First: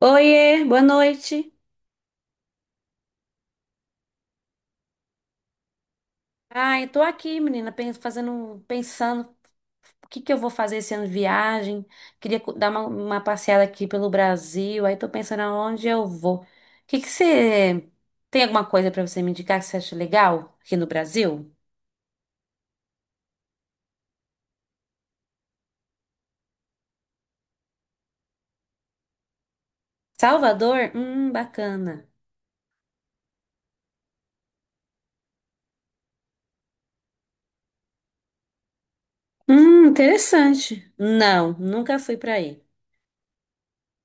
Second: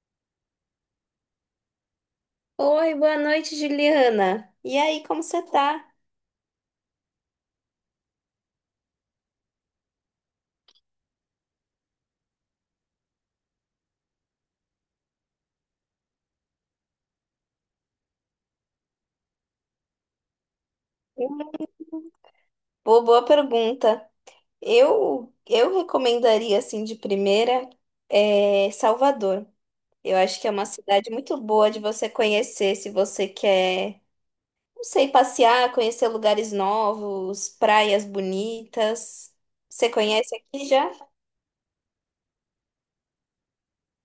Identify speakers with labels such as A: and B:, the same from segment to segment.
A: Oiê, boa noite.
B: Oi, boa noite, Juliana. E aí, como você tá?
A: Ai, tô aqui, menina, fazendo, pensando o que que eu vou fazer esse ano de viagem. Queria dar uma passeada aqui pelo Brasil, aí tô pensando aonde eu vou. O que que você tem alguma coisa pra você me indicar que você acha legal aqui no Brasil?
B: Boa, boa pergunta. Eu recomendaria, assim, de primeira, Salvador. Eu acho que é uma
A: Salvador?
B: cidade muito boa de
A: Bacana.
B: você conhecer se você quer, não sei, passear, conhecer lugares novos, praias bonitas. Você conhece aqui
A: Interessante.
B: já?
A: Não, nunca fui pra aí.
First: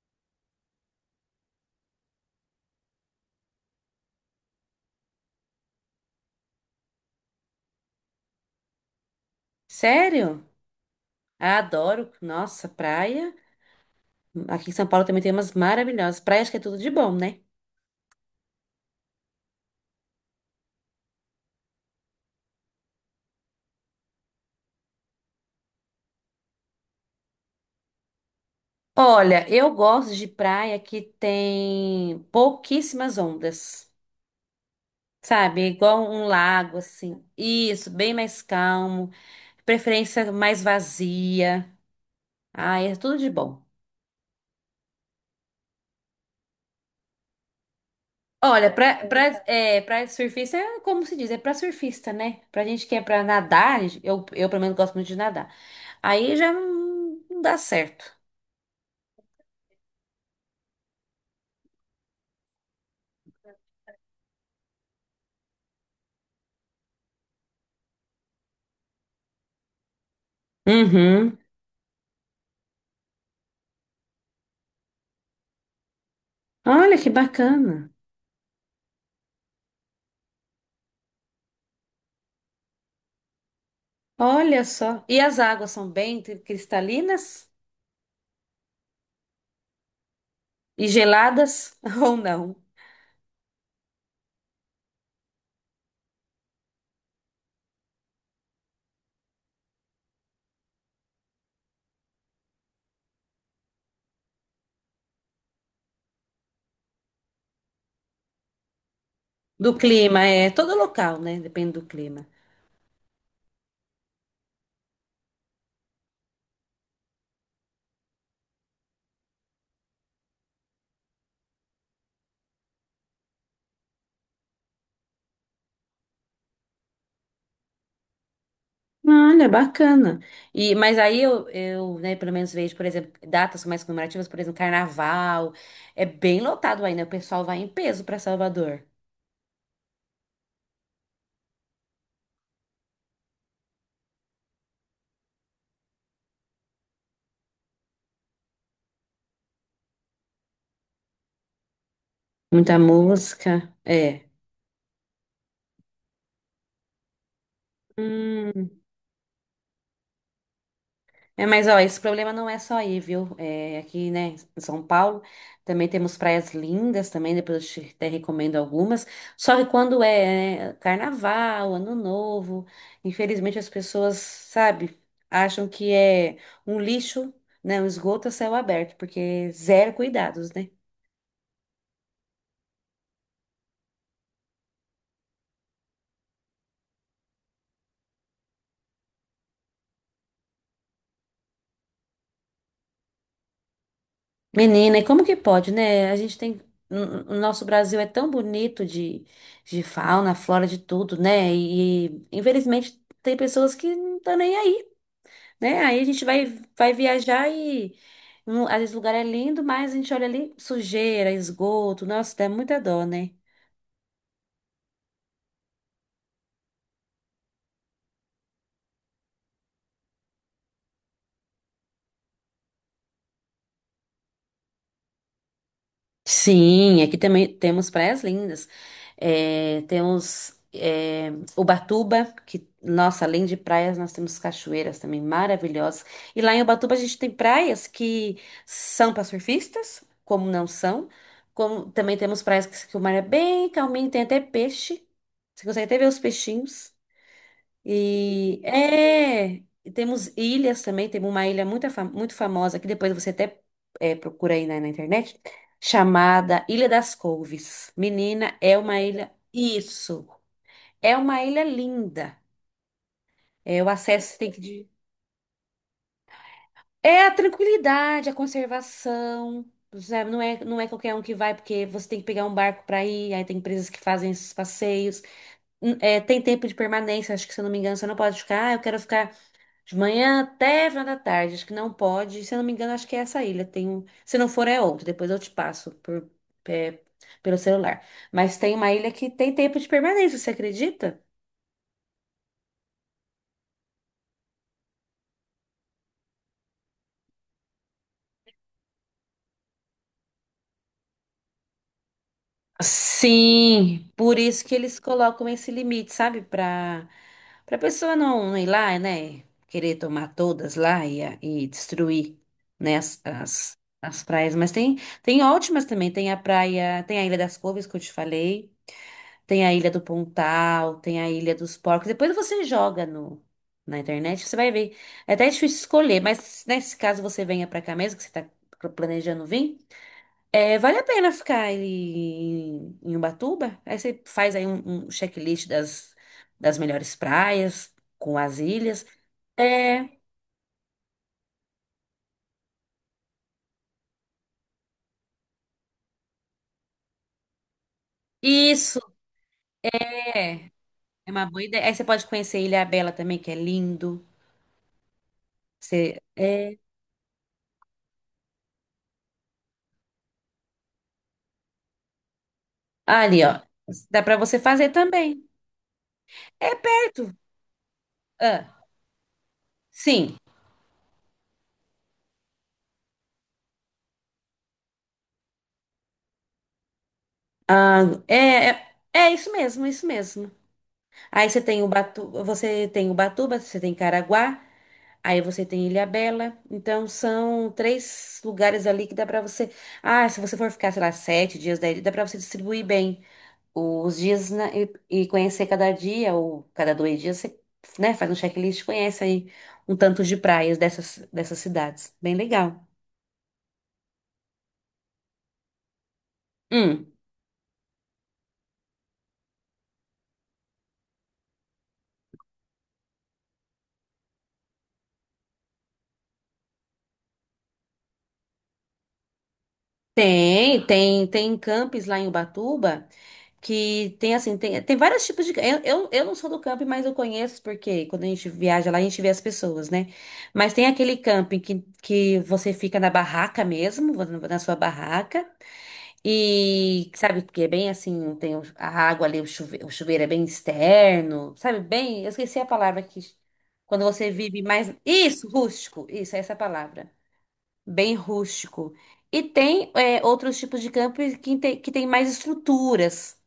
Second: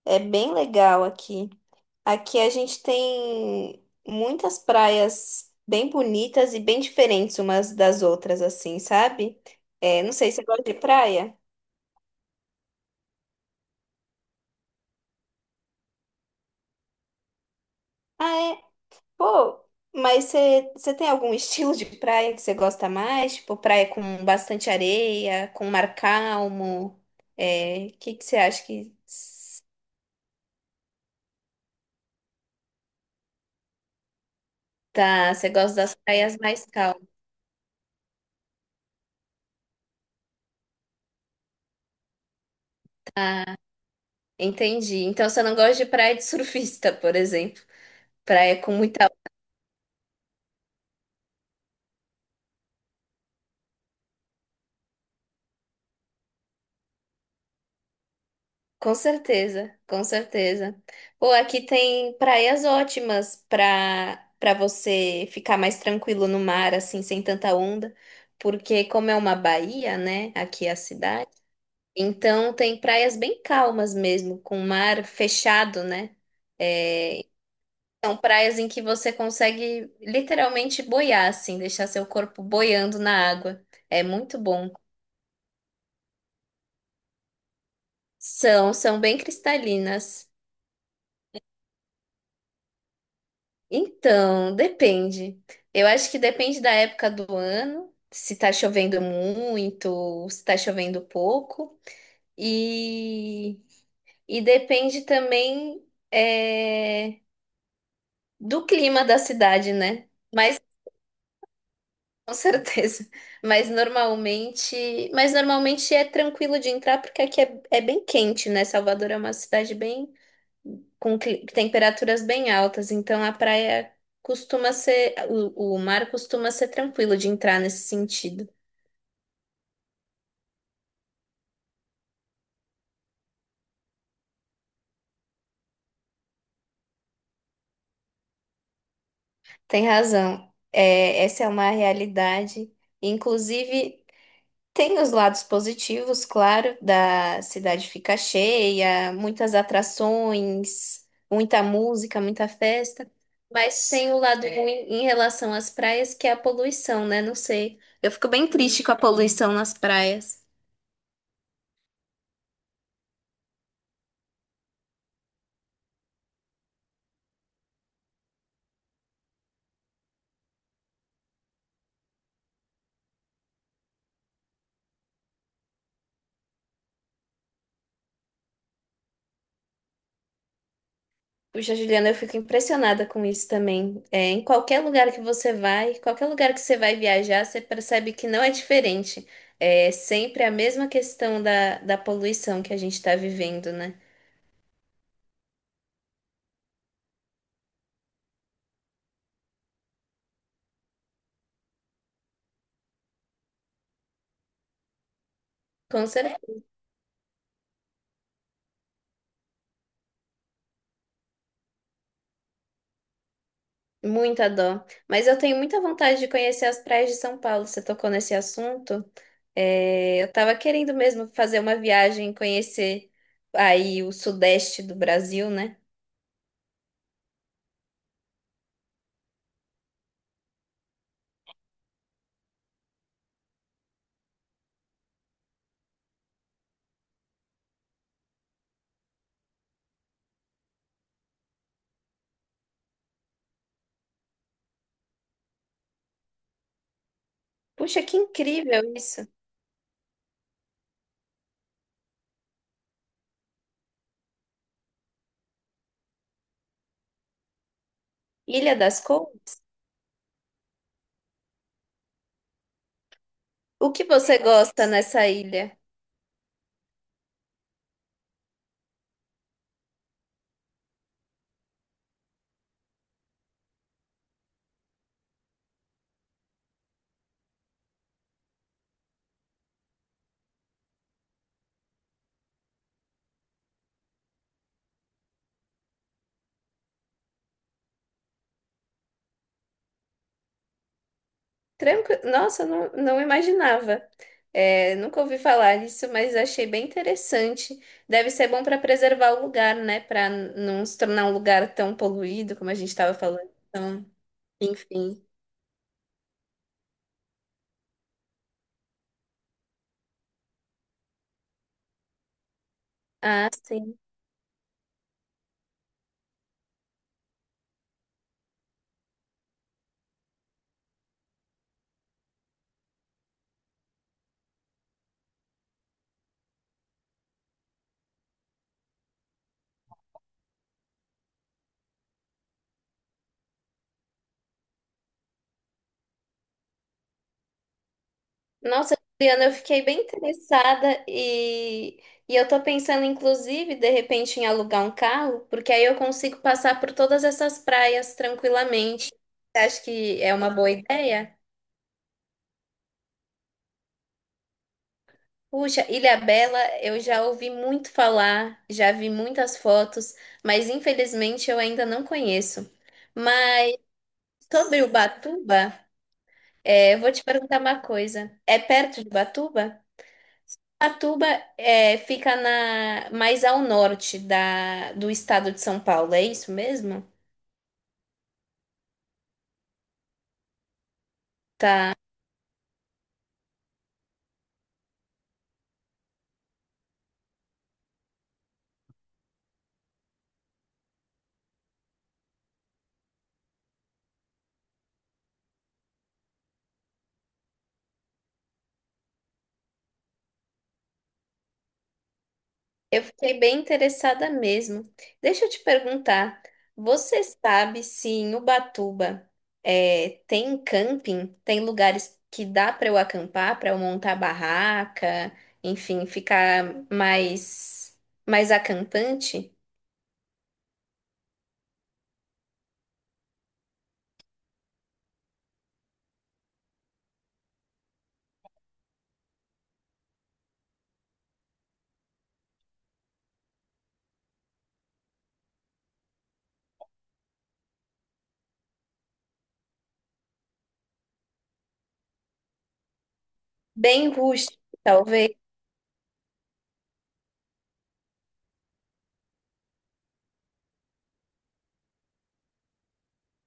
B: É bem legal aqui. Aqui a gente tem muitas praias bem bonitas e bem diferentes umas das outras, assim, sabe? É, não sei, você
A: Sério?
B: gosta de praia?
A: Adoro. Nossa, praia. Aqui em São Paulo também tem umas maravilhosas. Praias que é tudo de bom, né?
B: Ah, é? Pô, mas você tem algum estilo de praia que você gosta mais? Tipo, praia com bastante areia, com mar calmo? É, o que que você acha que...
A: Olha, eu gosto de praia que tem pouquíssimas ondas,
B: Tá, você
A: sabe?
B: gosta das
A: Igual um
B: praias mais
A: lago,
B: calmas.
A: assim. Isso, bem mais calmo, preferência mais vazia. Ah, é tudo de bom.
B: Entendi. Então você não gosta de praia de surfista, por exemplo. Praia
A: Olha,
B: com muita.
A: pra surfista é como se diz, é pra surfista, né? Pra gente que é pra nadar, eu pelo menos gosto muito de nadar. Aí já não não dá certo.
B: Com certeza, com certeza. Pô, aqui tem praias ótimas para você ficar mais tranquilo no mar, assim, sem tanta onda, porque como é uma baía, né, aqui é a cidade,
A: Uhum.
B: então tem praias bem calmas mesmo, com mar fechado, né?
A: Olha que
B: É,
A: bacana.
B: são praias em que você consegue literalmente boiar, assim, deixar seu corpo boiando na água. É muito
A: Olha
B: bom.
A: só. E as águas são bem cristalinas?
B: São, são bem cristalinas.
A: E geladas ou não?
B: Então, depende. Eu acho que depende da época do ano, se tá chovendo muito, se tá chovendo pouco. E, e depende também é, do clima da
A: Do
B: cidade, né?
A: clima, é
B: Mas
A: todo local, né? Depende do clima.
B: com certeza. Mas normalmente é tranquilo de entrar porque aqui é, é bem quente, né? Salvador é uma cidade bem com temperaturas bem altas, então a praia costuma ser, o mar costuma ser tranquilo de entrar nesse sentido.
A: Olha, bacana. E, mas aí né, pelo menos vejo, por exemplo, datas mais comemorativas, por exemplo, carnaval. É bem lotado aí, né? O pessoal vai em peso para Salvador.
B: Tem razão. É, essa é uma realidade. Inclusive, tem os lados positivos, claro, da cidade fica cheia, muitas atrações, muita música, muita
A: Muita
B: festa.
A: música.
B: Mas tem o
A: É.
B: lado ruim em relação às praias, que é a poluição, né? Não sei. Eu fico bem
A: Hum.
B: triste com a poluição nas praias.
A: É, mas, ó, esse problema não é só aí, viu? É, aqui, né, em São Paulo, também temos praias lindas também, depois eu te até recomendo algumas. Só que quando é, né, carnaval, ano novo, infelizmente as pessoas, sabe, acham que é um lixo, né, um esgoto a céu aberto, porque zero cuidados, né?
B: Puxa, Juliana, eu fico impressionada com isso também. É, em qualquer lugar que você vai, qualquer lugar que você vai viajar, você percebe que não é diferente. É sempre a mesma questão da poluição que a gente está vivendo, né?
A: Menina, e como que pode, né? A gente tem. O nosso Brasil é tão bonito de fauna, flora, de tudo, né? E infelizmente tem pessoas que não estão nem aí. Né? Aí a
B: Com
A: gente
B: certeza,
A: vai, vai viajar e um, às vezes o lugar é lindo, mas a gente olha ali sujeira, esgoto, nossa, dá muita dó, né?
B: muita dó. Mas eu tenho muita vontade de conhecer as praias de São Paulo. Você tocou nesse assunto? É, eu tava querendo mesmo fazer uma viagem, e conhecer aí o sudeste do Brasil, né?
A: Sim, aqui também temos praias lindas. É, temos é, Ubatuba, que, nossa, além de praias, nós temos cachoeiras também maravilhosas. E lá em Ubatuba a gente tem praias que são para surfistas, como não são. Como, também temos praias que o mar é bem calminho, tem até peixe. Você consegue até ver os peixinhos.
B: Puxa, que
A: E
B: incrível isso!
A: é, e temos ilhas também, temos uma ilha muito, muito famosa, que depois você até é, procura aí na internet, chamada Ilha das Couves. Menina,
B: Ilha
A: é uma
B: das
A: ilha,
B: Couras?
A: isso, é uma ilha linda. É, o
B: O que
A: acesso
B: você
A: tem que...
B: gosta nessa ilha?
A: É a tranquilidade, a conservação, sabe? Não é, não é qualquer um que vai, porque você tem que pegar um barco para ir, aí tem empresas que fazem esses passeios. É, tem tempo de permanência, acho que se eu não me engano, você não pode ficar, ah, eu quero ficar de manhã até final da tarde, acho que não pode. Se eu não me engano, acho que é essa ilha. Tem um... Se não for, é outra. Depois eu te passo é, pelo celular. Mas tem uma ilha que tem tempo de permanência, você acredita?
B: Tranquilo. Nossa, eu não, não imaginava. É, nunca ouvi falar disso, mas achei bem interessante. Deve ser bom para preservar o lugar, né? Para não se tornar um lugar tão poluído como a gente estava falando. Então,
A: Sim, por isso que eles
B: enfim.
A: colocam esse limite, sabe? Para para pessoa não, não ir lá, né? Querer tomar todas lá e, e destruir, né,
B: Ah, sim.
A: as praias. Mas tem, tem ótimas também. Tem a praia, tem a Ilha das Couves, que eu te falei. Tem a Ilha do Pontal, tem a Ilha dos Porcos. Depois você joga no, na internet, você vai ver. É até difícil escolher, mas nesse caso você venha pra cá mesmo, que você tá planejando vir. É, vale a pena ficar aí em Ubatuba? Aí você faz aí um checklist das melhores praias, com as
B: Nossa,
A: ilhas.
B: Juliana, eu fiquei bem
A: É,
B: interessada e eu tô pensando, inclusive, de repente, em alugar um carro, porque aí eu consigo passar por todas essas praias
A: isso
B: tranquilamente. Você acha que é uma boa
A: é
B: ideia?
A: uma boa ideia. Aí você pode conhecer Ilhabela também, que é lindo.
B: Puxa,
A: Você,
B: Ilhabela,
A: é,
B: eu já ouvi muito falar, já vi muitas fotos, mas infelizmente eu ainda não conheço.
A: ali, ó.
B: Mas
A: Dá pra você
B: sobre
A: fazer também.
B: Ubatuba,
A: É
B: é, eu vou
A: perto.
B: te perguntar uma coisa. É
A: Ah,
B: perto de Ubatuba?
A: sim.
B: Ubatuba é, fica na, mais ao norte da, do estado de São Paulo, é isso mesmo?
A: Ah, é, é, é isso mesmo, isso mesmo. Aí você tem o Batu, você tem Ubatuba, você tem Caraguá, aí você tem Ilhabela. Então são três lugares ali que dá pra você. Ah, se você for ficar, sei lá, sete dias daí, dá pra você distribuir bem os dias e conhecer cada dia ou cada dois dias você, né, faz um checklist, e conhece aí um tanto de praias dessas cidades. Bem legal.
B: Eu fiquei bem interessada mesmo. Deixa eu te perguntar,
A: Hum,
B: você sabe se em Ubatuba é, tem camping? Tem lugares que dá para eu acampar, para eu montar barraca, enfim, ficar mais mais acampante?
A: tem, tem, tem campings lá em Ubatuba. Que tem assim, tem, tem vários tipos de. Eu não sou do camping, mas eu conheço, porque quando a gente viaja lá, a gente vê as pessoas, né? Mas tem aquele camping que você fica na barraca mesmo, na sua barraca, e sabe, porque é bem assim, tem a água ali, o chuveiro é bem externo, sabe? Bem, eu esqueci a palavra que. Quando
B: Bem
A: você
B: rústico,
A: vive mais.
B: talvez.
A: Isso, rústico, isso, é essa é a palavra. Bem rústico. E tem é, outros tipos de camping que tem mais estruturas.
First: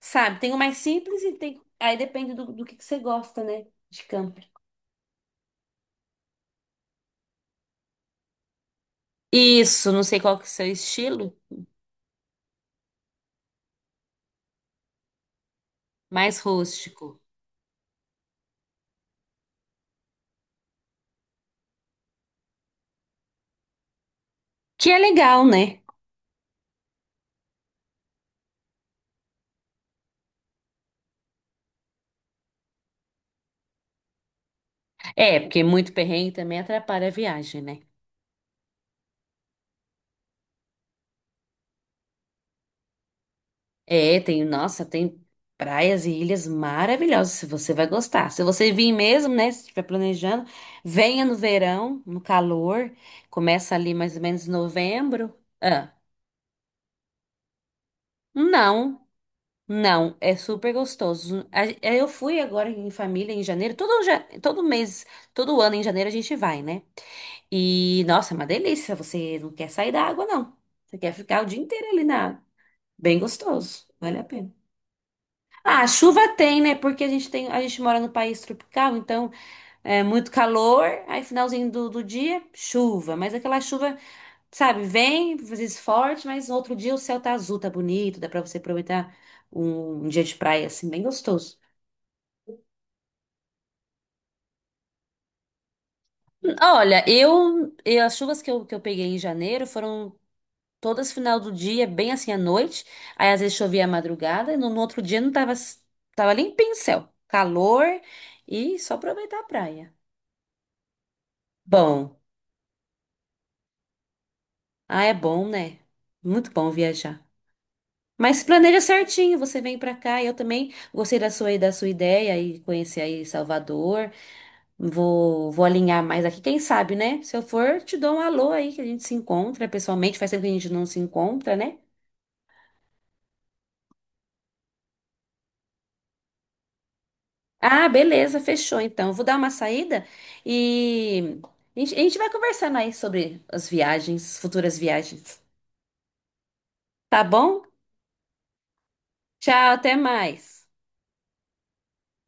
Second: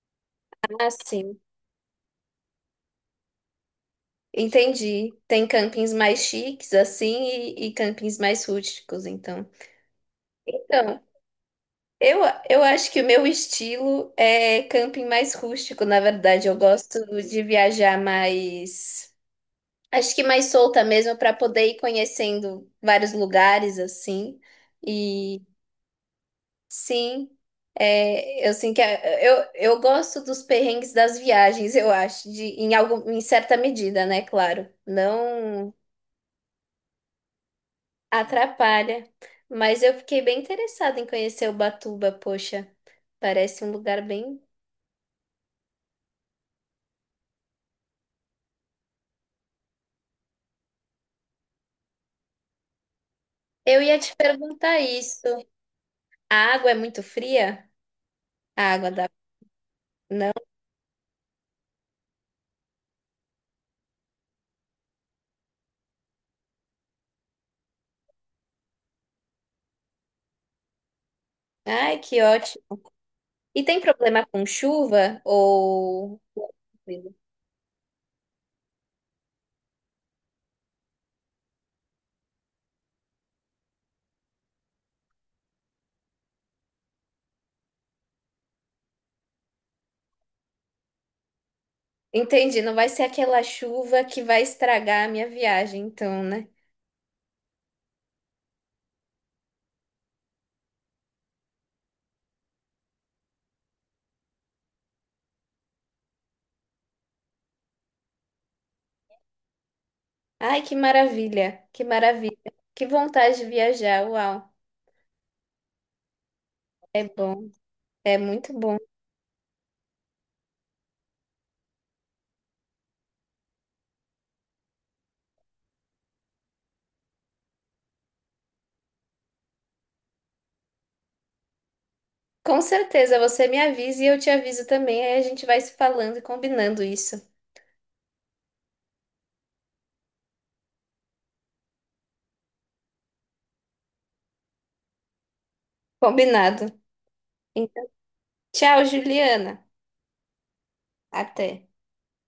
A: Sabe, tem o mais
B: Ah,
A: simples e
B: sim.
A: tem. Aí depende do que você gosta, né? De campo.
B: Entendi. Tem campings mais chiques assim e campings mais rústicos, então.
A: Isso, não sei qual que é o seu
B: Então,
A: estilo,
B: Eu, eu acho que o meu estilo é camping mais rústico, na
A: mais
B: verdade. Eu gosto
A: rústico.
B: de viajar mais. Acho que mais solta mesmo, para poder ir conhecendo vários lugares, assim.
A: Que é
B: E
A: legal, né?
B: sim, é, eu sinto eu gosto dos perrengues das viagens, eu acho, de, em, algum, em certa medida, né? Claro.
A: É, porque
B: Não
A: muito perrengue também atrapalha a viagem, né?
B: atrapalha. Mas eu fiquei bem interessada em conhecer Ubatuba, poxa. Parece um lugar
A: É,
B: bem.
A: tem, nossa, tem praias e ilhas maravilhosas, você vai gostar. Se você vir mesmo, né, se estiver planejando, venha no verão, no calor, começa
B: Eu
A: ali
B: ia
A: mais
B: te
A: ou menos em
B: perguntar isso.
A: novembro. Ah,
B: A água é muito fria? A água
A: não.
B: da.
A: Não, é super gostoso. Eu fui agora em família em janeiro, todo, todo mês, todo ano em janeiro a gente vai, né? E nossa, é uma delícia. Você não quer sair da água, não. Você quer ficar o dia inteiro
B: Ai,
A: ali na
B: que
A: água.
B: ótimo.
A: Bem
B: E tem
A: gostoso, vale a
B: problema com
A: pena.
B: chuva?
A: Ah,
B: Ou.
A: chuva tem, né? Porque a gente tem, a gente mora no país tropical, então é muito calor. Aí finalzinho do dia, chuva. Mas aquela chuva, sabe, vem, às vezes forte, mas no outro dia o céu tá azul, tá bonito, dá pra você aproveitar um, um dia de praia assim, bem gostoso.
B: Entendi, não vai ser aquela chuva que vai estragar a minha viagem, então, né?
A: Olha, as chuvas que que eu peguei em janeiro foram todas final do dia, bem assim à noite. Aí às vezes chovia à madrugada e no outro dia não tava, tava limpinho o céu. Calor e só aproveitar a praia.
B: Ai, que maravilha, que
A: Bom,
B: maravilha. Que vontade de viajar, uau.
A: ah, é bom, né? Muito bom
B: É
A: viajar.
B: bom, é
A: Mas
B: muito bom.
A: planeja certinho, você vem pra cá. Eu também gostei da sua ideia e conhecer aí Salvador. Vou alinhar mais aqui, quem sabe, né? Se eu for, te dou um alô aí que a gente se encontra pessoalmente. Faz tempo que a gente não se encontra, né?
B: Com certeza, você me avisa e eu te aviso também. Aí a gente vai se falando e combinando isso.
A: Ah, beleza, fechou então. Eu vou dar uma saída e a gente vai conversando aí sobre as viagens, futuras viagens.
B: Combinado.
A: Tá bom?
B: Então, tchau, Juliana.
A: Tchau, até mais.
B: Até.